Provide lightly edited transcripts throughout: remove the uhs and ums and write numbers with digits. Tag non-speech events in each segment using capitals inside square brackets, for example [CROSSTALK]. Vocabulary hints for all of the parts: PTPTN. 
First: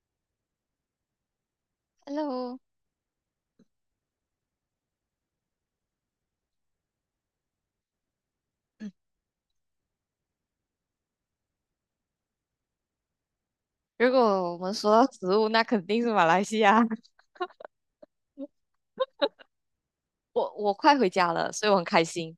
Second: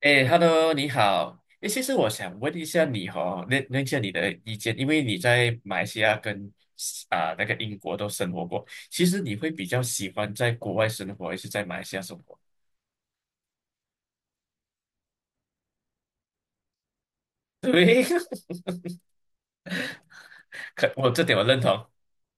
哎，Hello，你好。哎，其实我想问 Hello，一下你哦，问问一下你的意见，因为你在马来西亚跟那个英国都生活过，其实你会比较喜欢在国外生活，还是在马来西亚生活？如果我们说到食物，那肯定是马来西亚。对，[LAUGHS] 我 [LAUGHS] 我可快回我这家点我了，认所以我很同。开心。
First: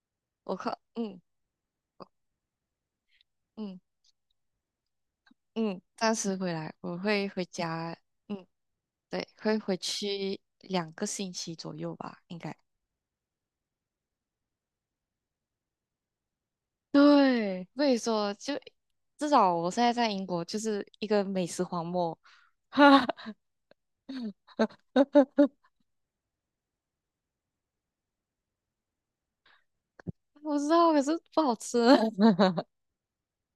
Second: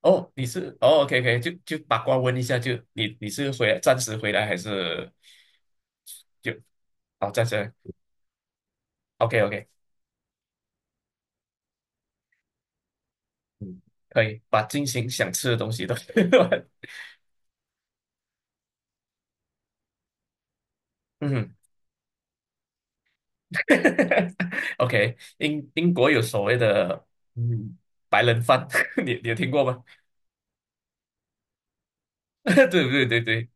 哦，你我是快，哦，OK OK，就八卦问一下，就你是回来嗯暂时回来还是嗯，暂时就回来，我会哦回暂时家。嗯，对，？OK 会 OK，回去2个星期左右吧，应该。嗯，可以把进行想吃的东西都 [LAUGHS] 对，所以说就至少我现在在英国就是一个美嗯 食荒漠。[LAUGHS] [LAUGHS] OK，英国有所谓的嗯白人饭，[LAUGHS] 你有听过吗？我知道，可是不好吃。[LAUGHS] [LAUGHS] 对对对对，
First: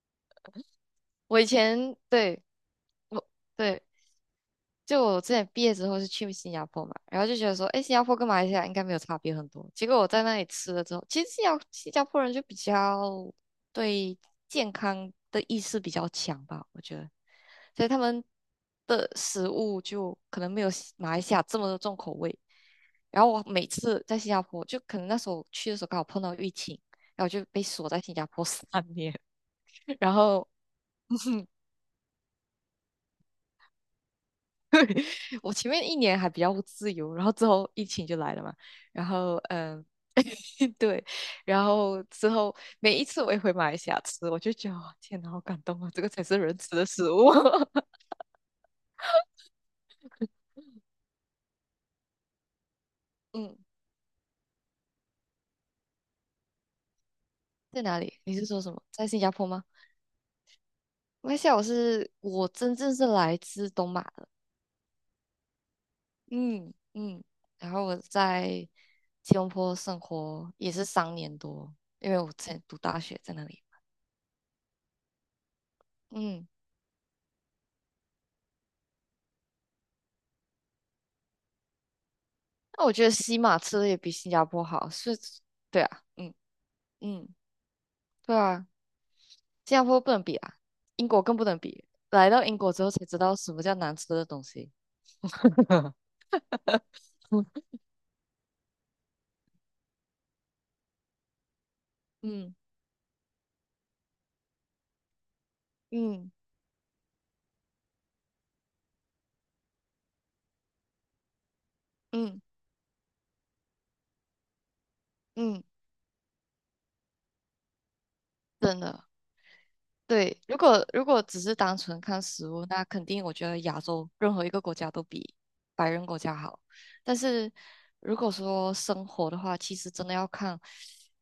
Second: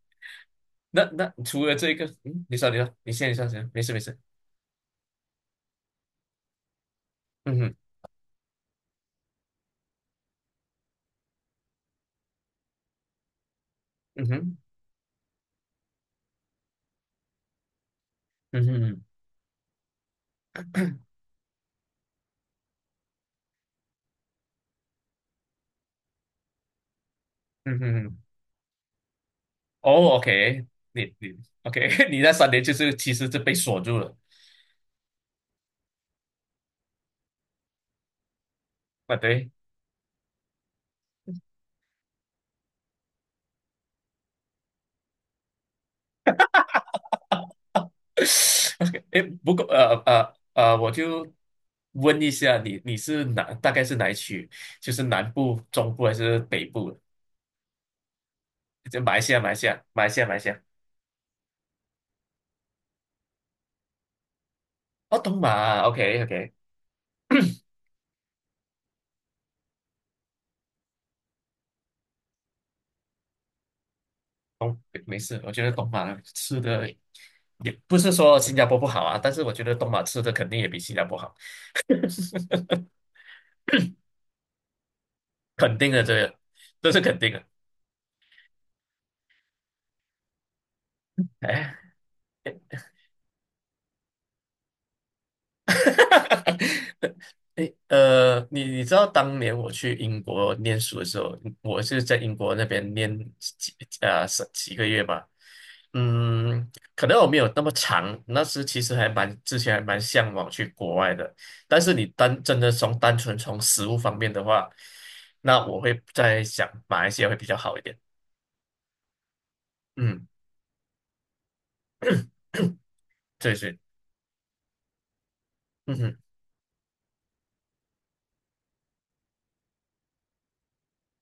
那我以除了这前个，对你说你说，我你说先，对没事没事，就我之前毕业之后是去新加坡嘛，然后就觉得嗯说，哼哎，新加坡跟马来西亚应该没有差别很多。结果我在那里吃了之后，其实新加坡人就比较对嗯哼健康的意识比较强吧，我觉得，所以他们嗯哼的食物就可能没有西马来西亚这么的重口味。然后我每次在新加坡，就可能那时候去的时候刚好碰到疫情，然后就被嗯锁在新哼，加坡三年，[LAUGHS] 然哦后 ，OK，你 [LAUGHS] OK，[LAUGHS] 你那3年就是其实就被锁住了我前面1年还比较自由，然后之后疫情就来了嘛，然啊，后对 [LAUGHS] 对，然后之后每一次我也回马来西亚吃，我就觉得哇天哪，好感动啊，这个才是人吃的食物。[LAUGHS] [LAUGHS]，OK，哎，不过我就问一下你是嗯，大概是哪一区？就是南部、中部还是北部？在哪里？你是说什么？就在马来新加西亚坡马来吗？西亚马来西亚马来西亚马来西亚，我真正是来自东马的，哦，东马，OK OK，嗯嗯，[CLEARS THROAT] 然后我在吉隆坡生活也是3年多，因为我之前读大学在那里，东没事，我觉得东马嗯。吃的也不是说新加坡不好啊，但是我觉得东马吃的肯定也比新加坡好，[LAUGHS] 那我觉得西马吃的也比新加坡好，是，肯对定的啊，这嗯个，这是肯嗯，定的。对啊，新加坡不能比啊，英国更不能哎 比。来到英国之后才知道什么叫难吃的东西。[LAUGHS] 哈 [LAUGHS] 哈哈！诶，你知道当年我去英国念书的时候，我是在英国嗯那边念几个月吧，嗯嗯，可能我没有那么长，那时其实还蛮向往去国外的，但是你嗯单纯从食物方面的话，那嗯，我会在想马来西亚会比较好一点，真的。嗯，对，如果只是单纯看 [COUGHS] 食物，那肯定我 [CLEARS THROAT] 觉对得对，亚洲任何一个国家都比白嗯人哼，国家好。但是如果说生活的话，其实真的要看，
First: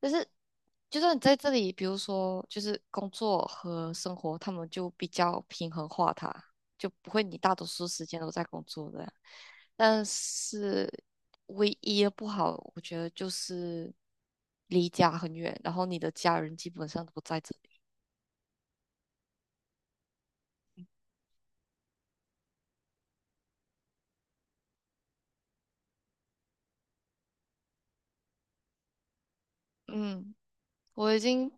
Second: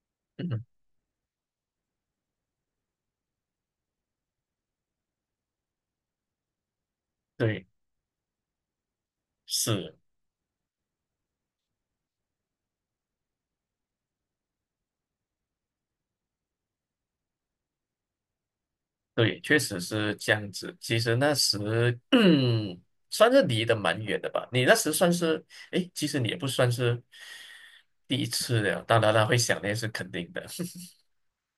就是嗯哼，就算你在这里，比如说就是工作和生活，他们就比较平衡化它，就不会你大对，多数时间都在工作的。是。但是唯一的不好，我觉得就是离家很远，然后你的家人基本上都不在这里。对，确实是这样子。其实那时，[CLEARS THROAT] 嗯，算是离得蛮远的吧。你那时算是，诶，其实你也不算是第一次了。当然了，会想念是肯定嗯。的，我已经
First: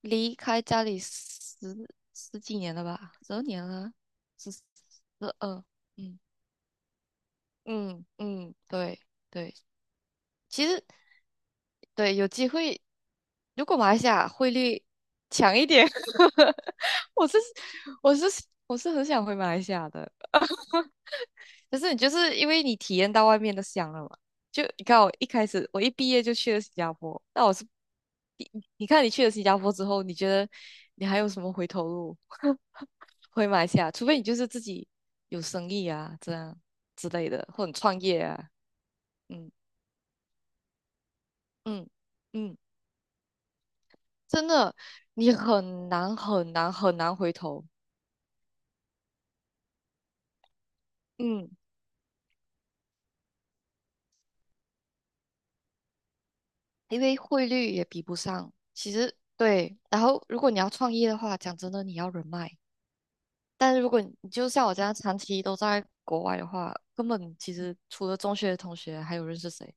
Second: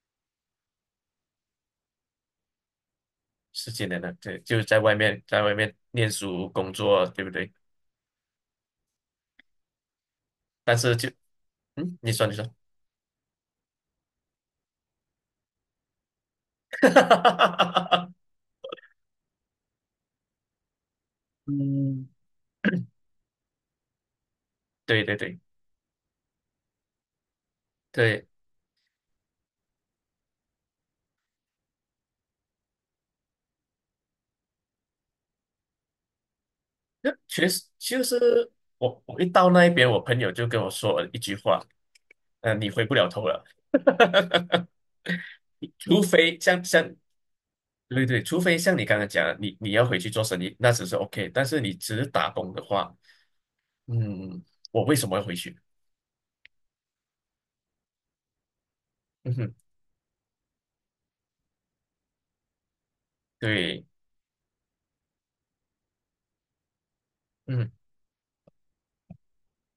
离开家里十几年了吧，十二 [LAUGHS] 年十几了，年了，对，十就十是在外面，在外二，面念嗯书、工作，对不对？嗯嗯，对对，其但实，是就，你对，说，有你说，机会，如果马来西亚汇率强一点，[LAUGHS] 我是 [LAUGHS] 我是我是很想回马来西亚的，可是你嗯，就是因为你体验到外面的香了嘛，就你看，对对对我一毕业就去了新加坡，那我是对，你你看你去了新加坡之后，你觉得你还有什么回头路？回马来西亚，除非你就是自己有生意啊，这样之那类确的，实或者创就业啊，是我一到嗯那一边，我朋友就跟我说了一句话，嗯嗯，嗯、你回不了头了。真 [LAUGHS] 的，你很除难非很难很难回头，对对，除非像你刚刚讲的，你要回去做生意，那只是 OK。但嗯，是你只是打工的话，嗯，我为什么要回去？因为汇率也比不上。其实，嗯哼，对，然后如果你要创业的话，讲真的，你要人脉，但是对，如果你就像我这样长期都在国外的话，根本其嗯实除了中学的同学，还有认识谁？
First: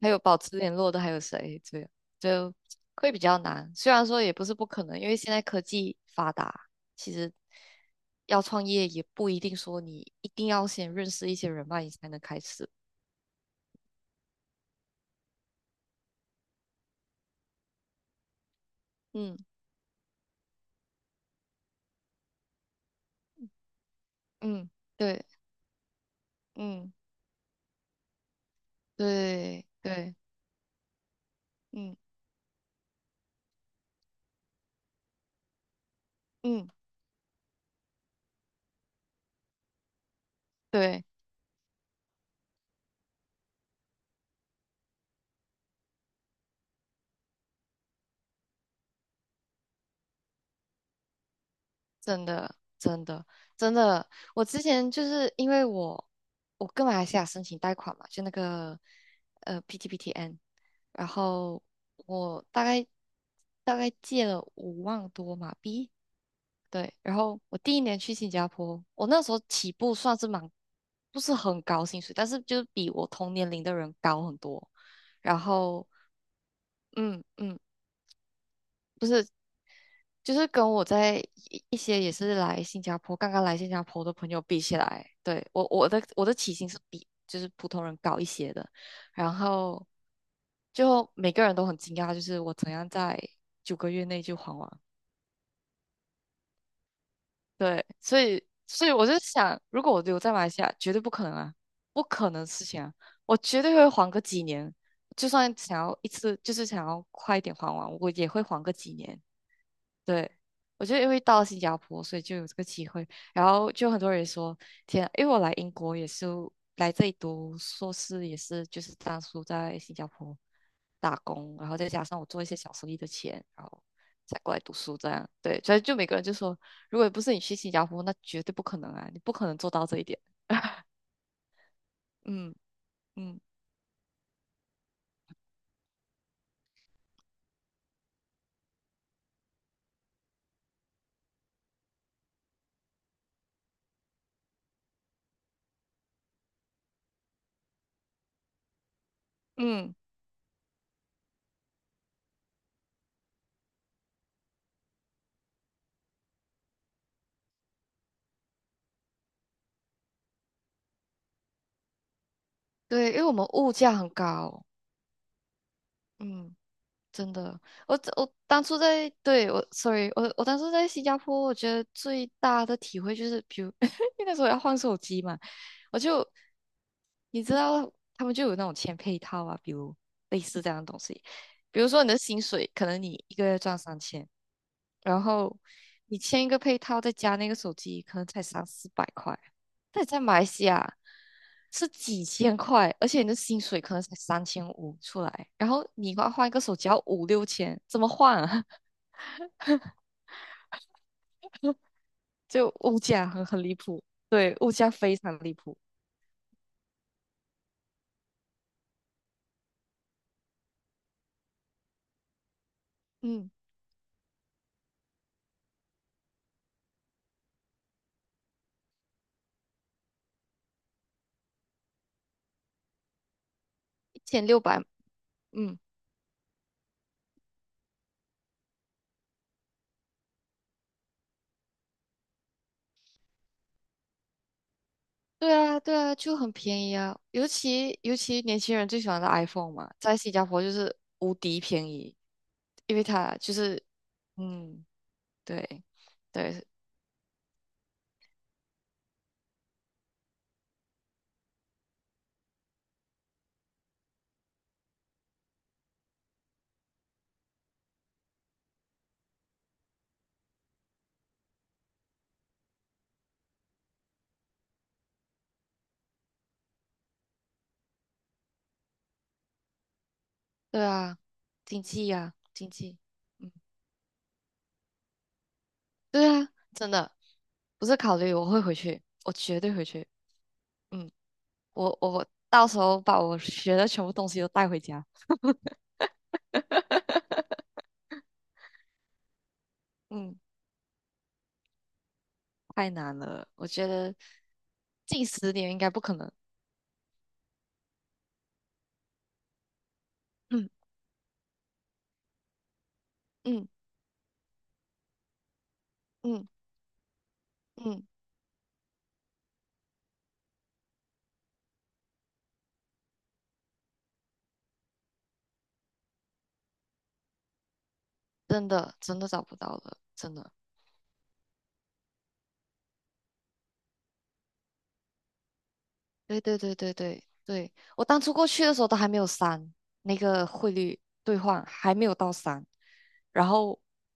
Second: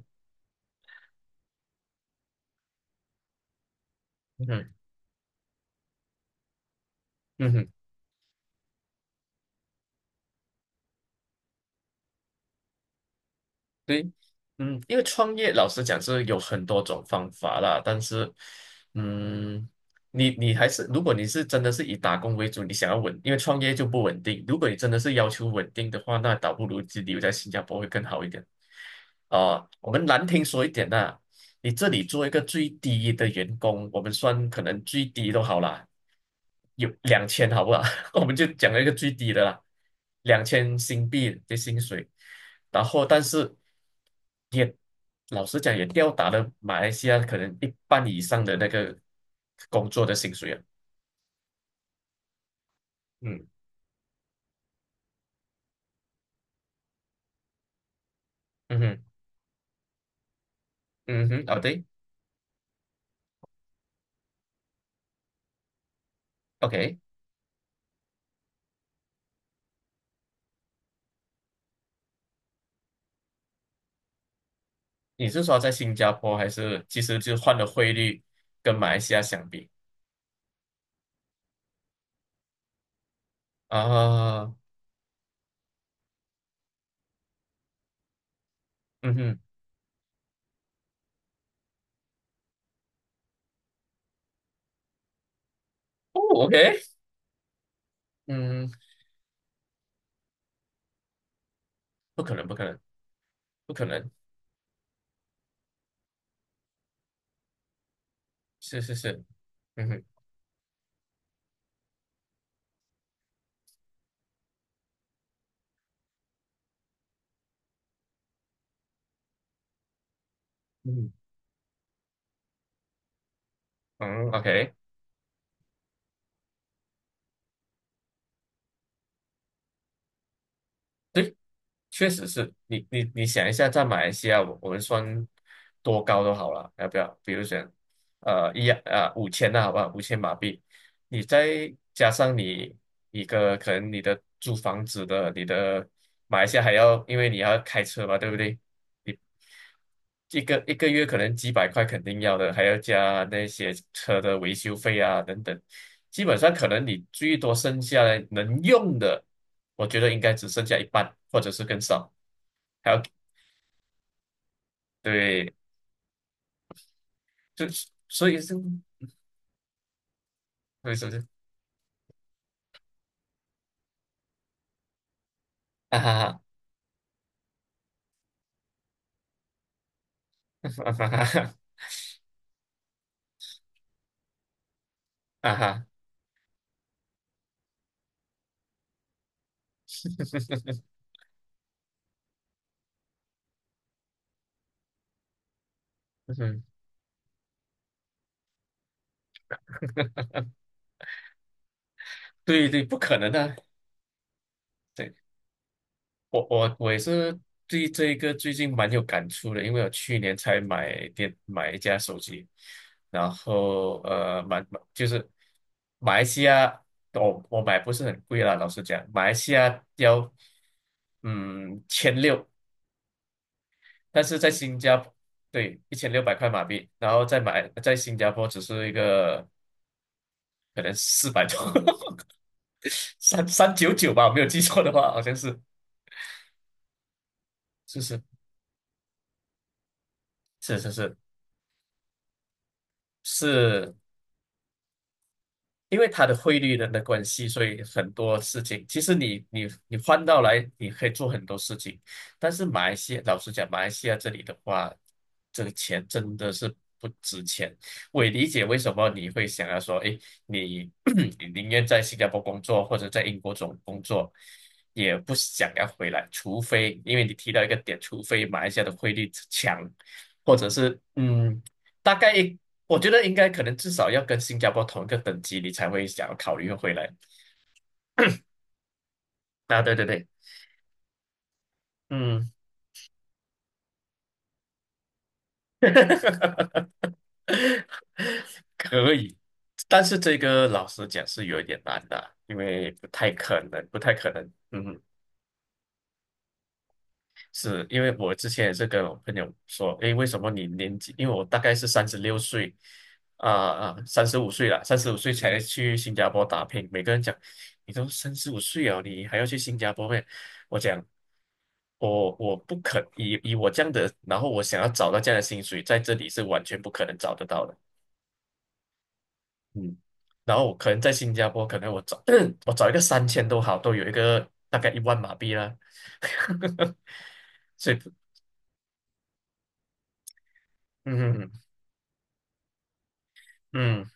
还有保持联络的还有谁？这样就会比较难。虽然说也不嗯是不哼可能，因为现在科技发达，其实嗯哼。要创业也不一定说你一定要先认识一些人脉，你才能开始。对，因为创业老实讲是有很多种方法啦，但是，嗯嗯，你还是如果你是真的是以打工为主，你想要稳，因为创业就不稳定。如果嗯，你真的是对，要求稳定的话，那倒不如嗯，就留在新加坡会更好一点。对啊、我们对，难听说一点呐、你这嗯里做一个最低的员工，我们算可能最低都好啦，嗯，有两千好不好？[LAUGHS] 我们就讲了一个最低的啦，两千对。新币的薪水，然后但是也老实讲也吊打了马来西亚可能一半以上的那个工作的薪水啊，真的，真的，嗯真的，我之前就是因为我跟马来西亚申请贷款嘛，就那个嗯哼PTPTN，然嗯哼，哦后对我大概借了5万多马币，对，，OK，然后我第一年去新加坡，我那时候起步算是不是很高薪水，但是就是比我同年龄的人高很多，你然是说在后新加坡还是其实嗯就换嗯。了汇率跟马来不西亚是。相比就是跟我在一些也是来新加坡，刚刚来新加坡的朋友啊？比起来，对，我的起薪是比就是普通人高一些的，嗯然哼，后就每个人都很惊讶，就是我怎样在9个月内就还完。哦，OK，对，所以嗯，所以我就想，如果我留在马来西亚，绝对不可能啊，不不可可能能的不可事能情啊，我绝不对可会还能，个几年，就算想要一次，就是想要快一点还完，我也会还个是几是年。是，嗯哼对，我就因为到了新加坡，所以就有这个机会。然后就很多人说，天啊，因为我来英国也是来这里读硕士，也是就是当初在新加坡嗯打工，然后再加上我做一些小生意的钱，然后哼嗯才过来读，OK。书这样。对，所以就每个人就说，如果不是你去新加坡，那绝对不可能啊，你不可能做到这一点。对。确实是嗯你嗯想一下，在马来西亚，我们算多高都好了，要不要？比如讲，五千那好吧，5000马币，你再加上你一个可能你的租房子的，你的马来西亚还要，因为你要开车嘛，对不对？你嗯，一个月可能几百块肯定要的，还要加那些车的维修费啊等等，基本上可能你最多剩下来能用的，我觉得应该只剩下一半，或者是更少。还要对，因为我们物价很高。对，嗯。真的，就是我所我以是当初在，对，sorry，我当初在为新什么加是坡，我觉得最大的体会就是，比如 [LAUGHS] 因为那时候要换手机嘛，我啊哈就哈你知道，他们就有那种签配套啊，比如类似这样的啊东西，哈哈比如说你的薪水，可能你一个月赚三千，然啊后哈，你签一个配套，再加那个手机，可能才三四百块，那你在马来西亚是几千块，而且你的薪水可能才3500出来，然后你要换一个嗯，手机要五六千，怎么换啊？[LAUGHS] [LAUGHS] 对就对，不物可价能很的。很离谱，对，物价对，非常离谱，我也是对这个最近蛮有感触的，因为我去年才买一架手机，然嗯，后蛮就是马来西亚，我买不是很贵啦，老实讲，马来西亚要千六一但是千在六新百，加坡，嗯，对，1600块马币，然后再买，在新加坡只是一个可能400多，[LAUGHS] 3399吧，我没有记错的话，好像对是，啊，对啊，就很便宜啊，尤其是尤是其年轻人最喜欢的 iPhone 嘛，在新加坡就是是是是无敌便宜，因为它就是，是，嗯，对，因为它的汇对，率的关系，所以很多事情，其实你换到来，你可以做很多事情。但是马来西亚，老实讲，马来西亚这里的话，这个钱真的是不值钱。我也理解为什么你会想要说，哎，你 [CLEARS THROAT] 你宁愿在新加坡工作或者在英国总工作，也不想要回来，除非因为你提到一个点，除非马来西亚的汇率强，或者对是啊，嗯。经济大概呀、经我济。觉得应该嗯。可能至少要跟新加坡同一个等级，你才会想对要啊，考虑真回来。的不是考虑，我会回去，我绝对啊，回对对去。对，嗯，我嗯，到时候把我学的全部东西都带回家。[LAUGHS] [LAUGHS] 可以。但是这嗯，个老实讲是有一点难的，因为太不难太了，可我能，觉不太得可能。嗯近10年应该不可能。是因为我之前也是跟我朋友说，诶，为什么你嗯年纪？因为我大概是36岁，啊、嗯啊，三十五岁了，三十五岁才去新加坡嗯打拼。每个人讲，你都嗯，三十五岁了，你还要去新加坡咩？我讲，我不可以以我这样的，然后我想要找到这样的薪水，在这里是完全不可能找得到的。真的真的找不到嗯，了，真的。然后我可能在新加坡，可能我找 [CLEARS THROAT] 我找一个3000都好，都有一个大概10000马币啦。对对对对 [LAUGHS] 对对，所以，我当初过去的时候都还没有三，那个汇率嗯。兑嗯换嗯还没有到三，然后嗯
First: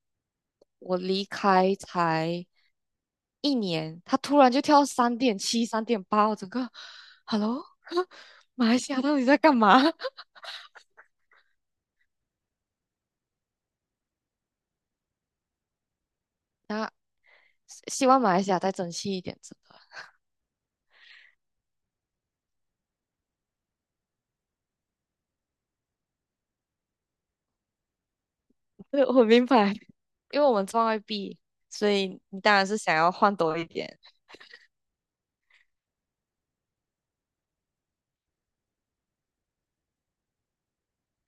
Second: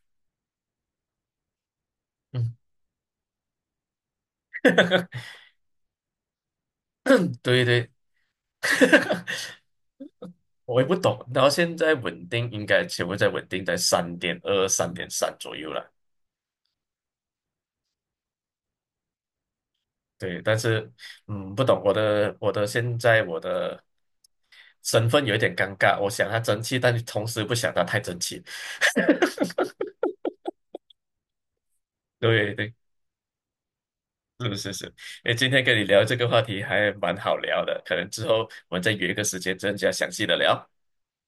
我离开才嗯，一年，他突然就跳三 [LAUGHS] 点七、三点八，我整个对，Hello，对，[LAUGHS] 马来西亚到底在干 [LAUGHS] 嘛？[LAUGHS] 我也不懂。然后现在稳定应该全部在稳定在3.2、3.3左右了。那希望马来西亚再争气一点，真的。对，但是不懂我的我的现在我的身份有一点尴尬，我想他争气，但同时不想他太争气。[LAUGHS] 对，我明白。因为我们赚外币，所以 [LAUGHS] 你对当然对，是想要换多一点。是是是。诶，今天跟你聊这个话题还蛮好聊的，可能之后我们再约一个时间更加详细的聊。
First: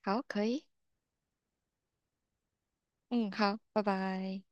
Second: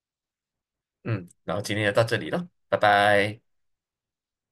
好，可以，嗯，然后今天就到这里了，拜嗯，拜。好，拜拜。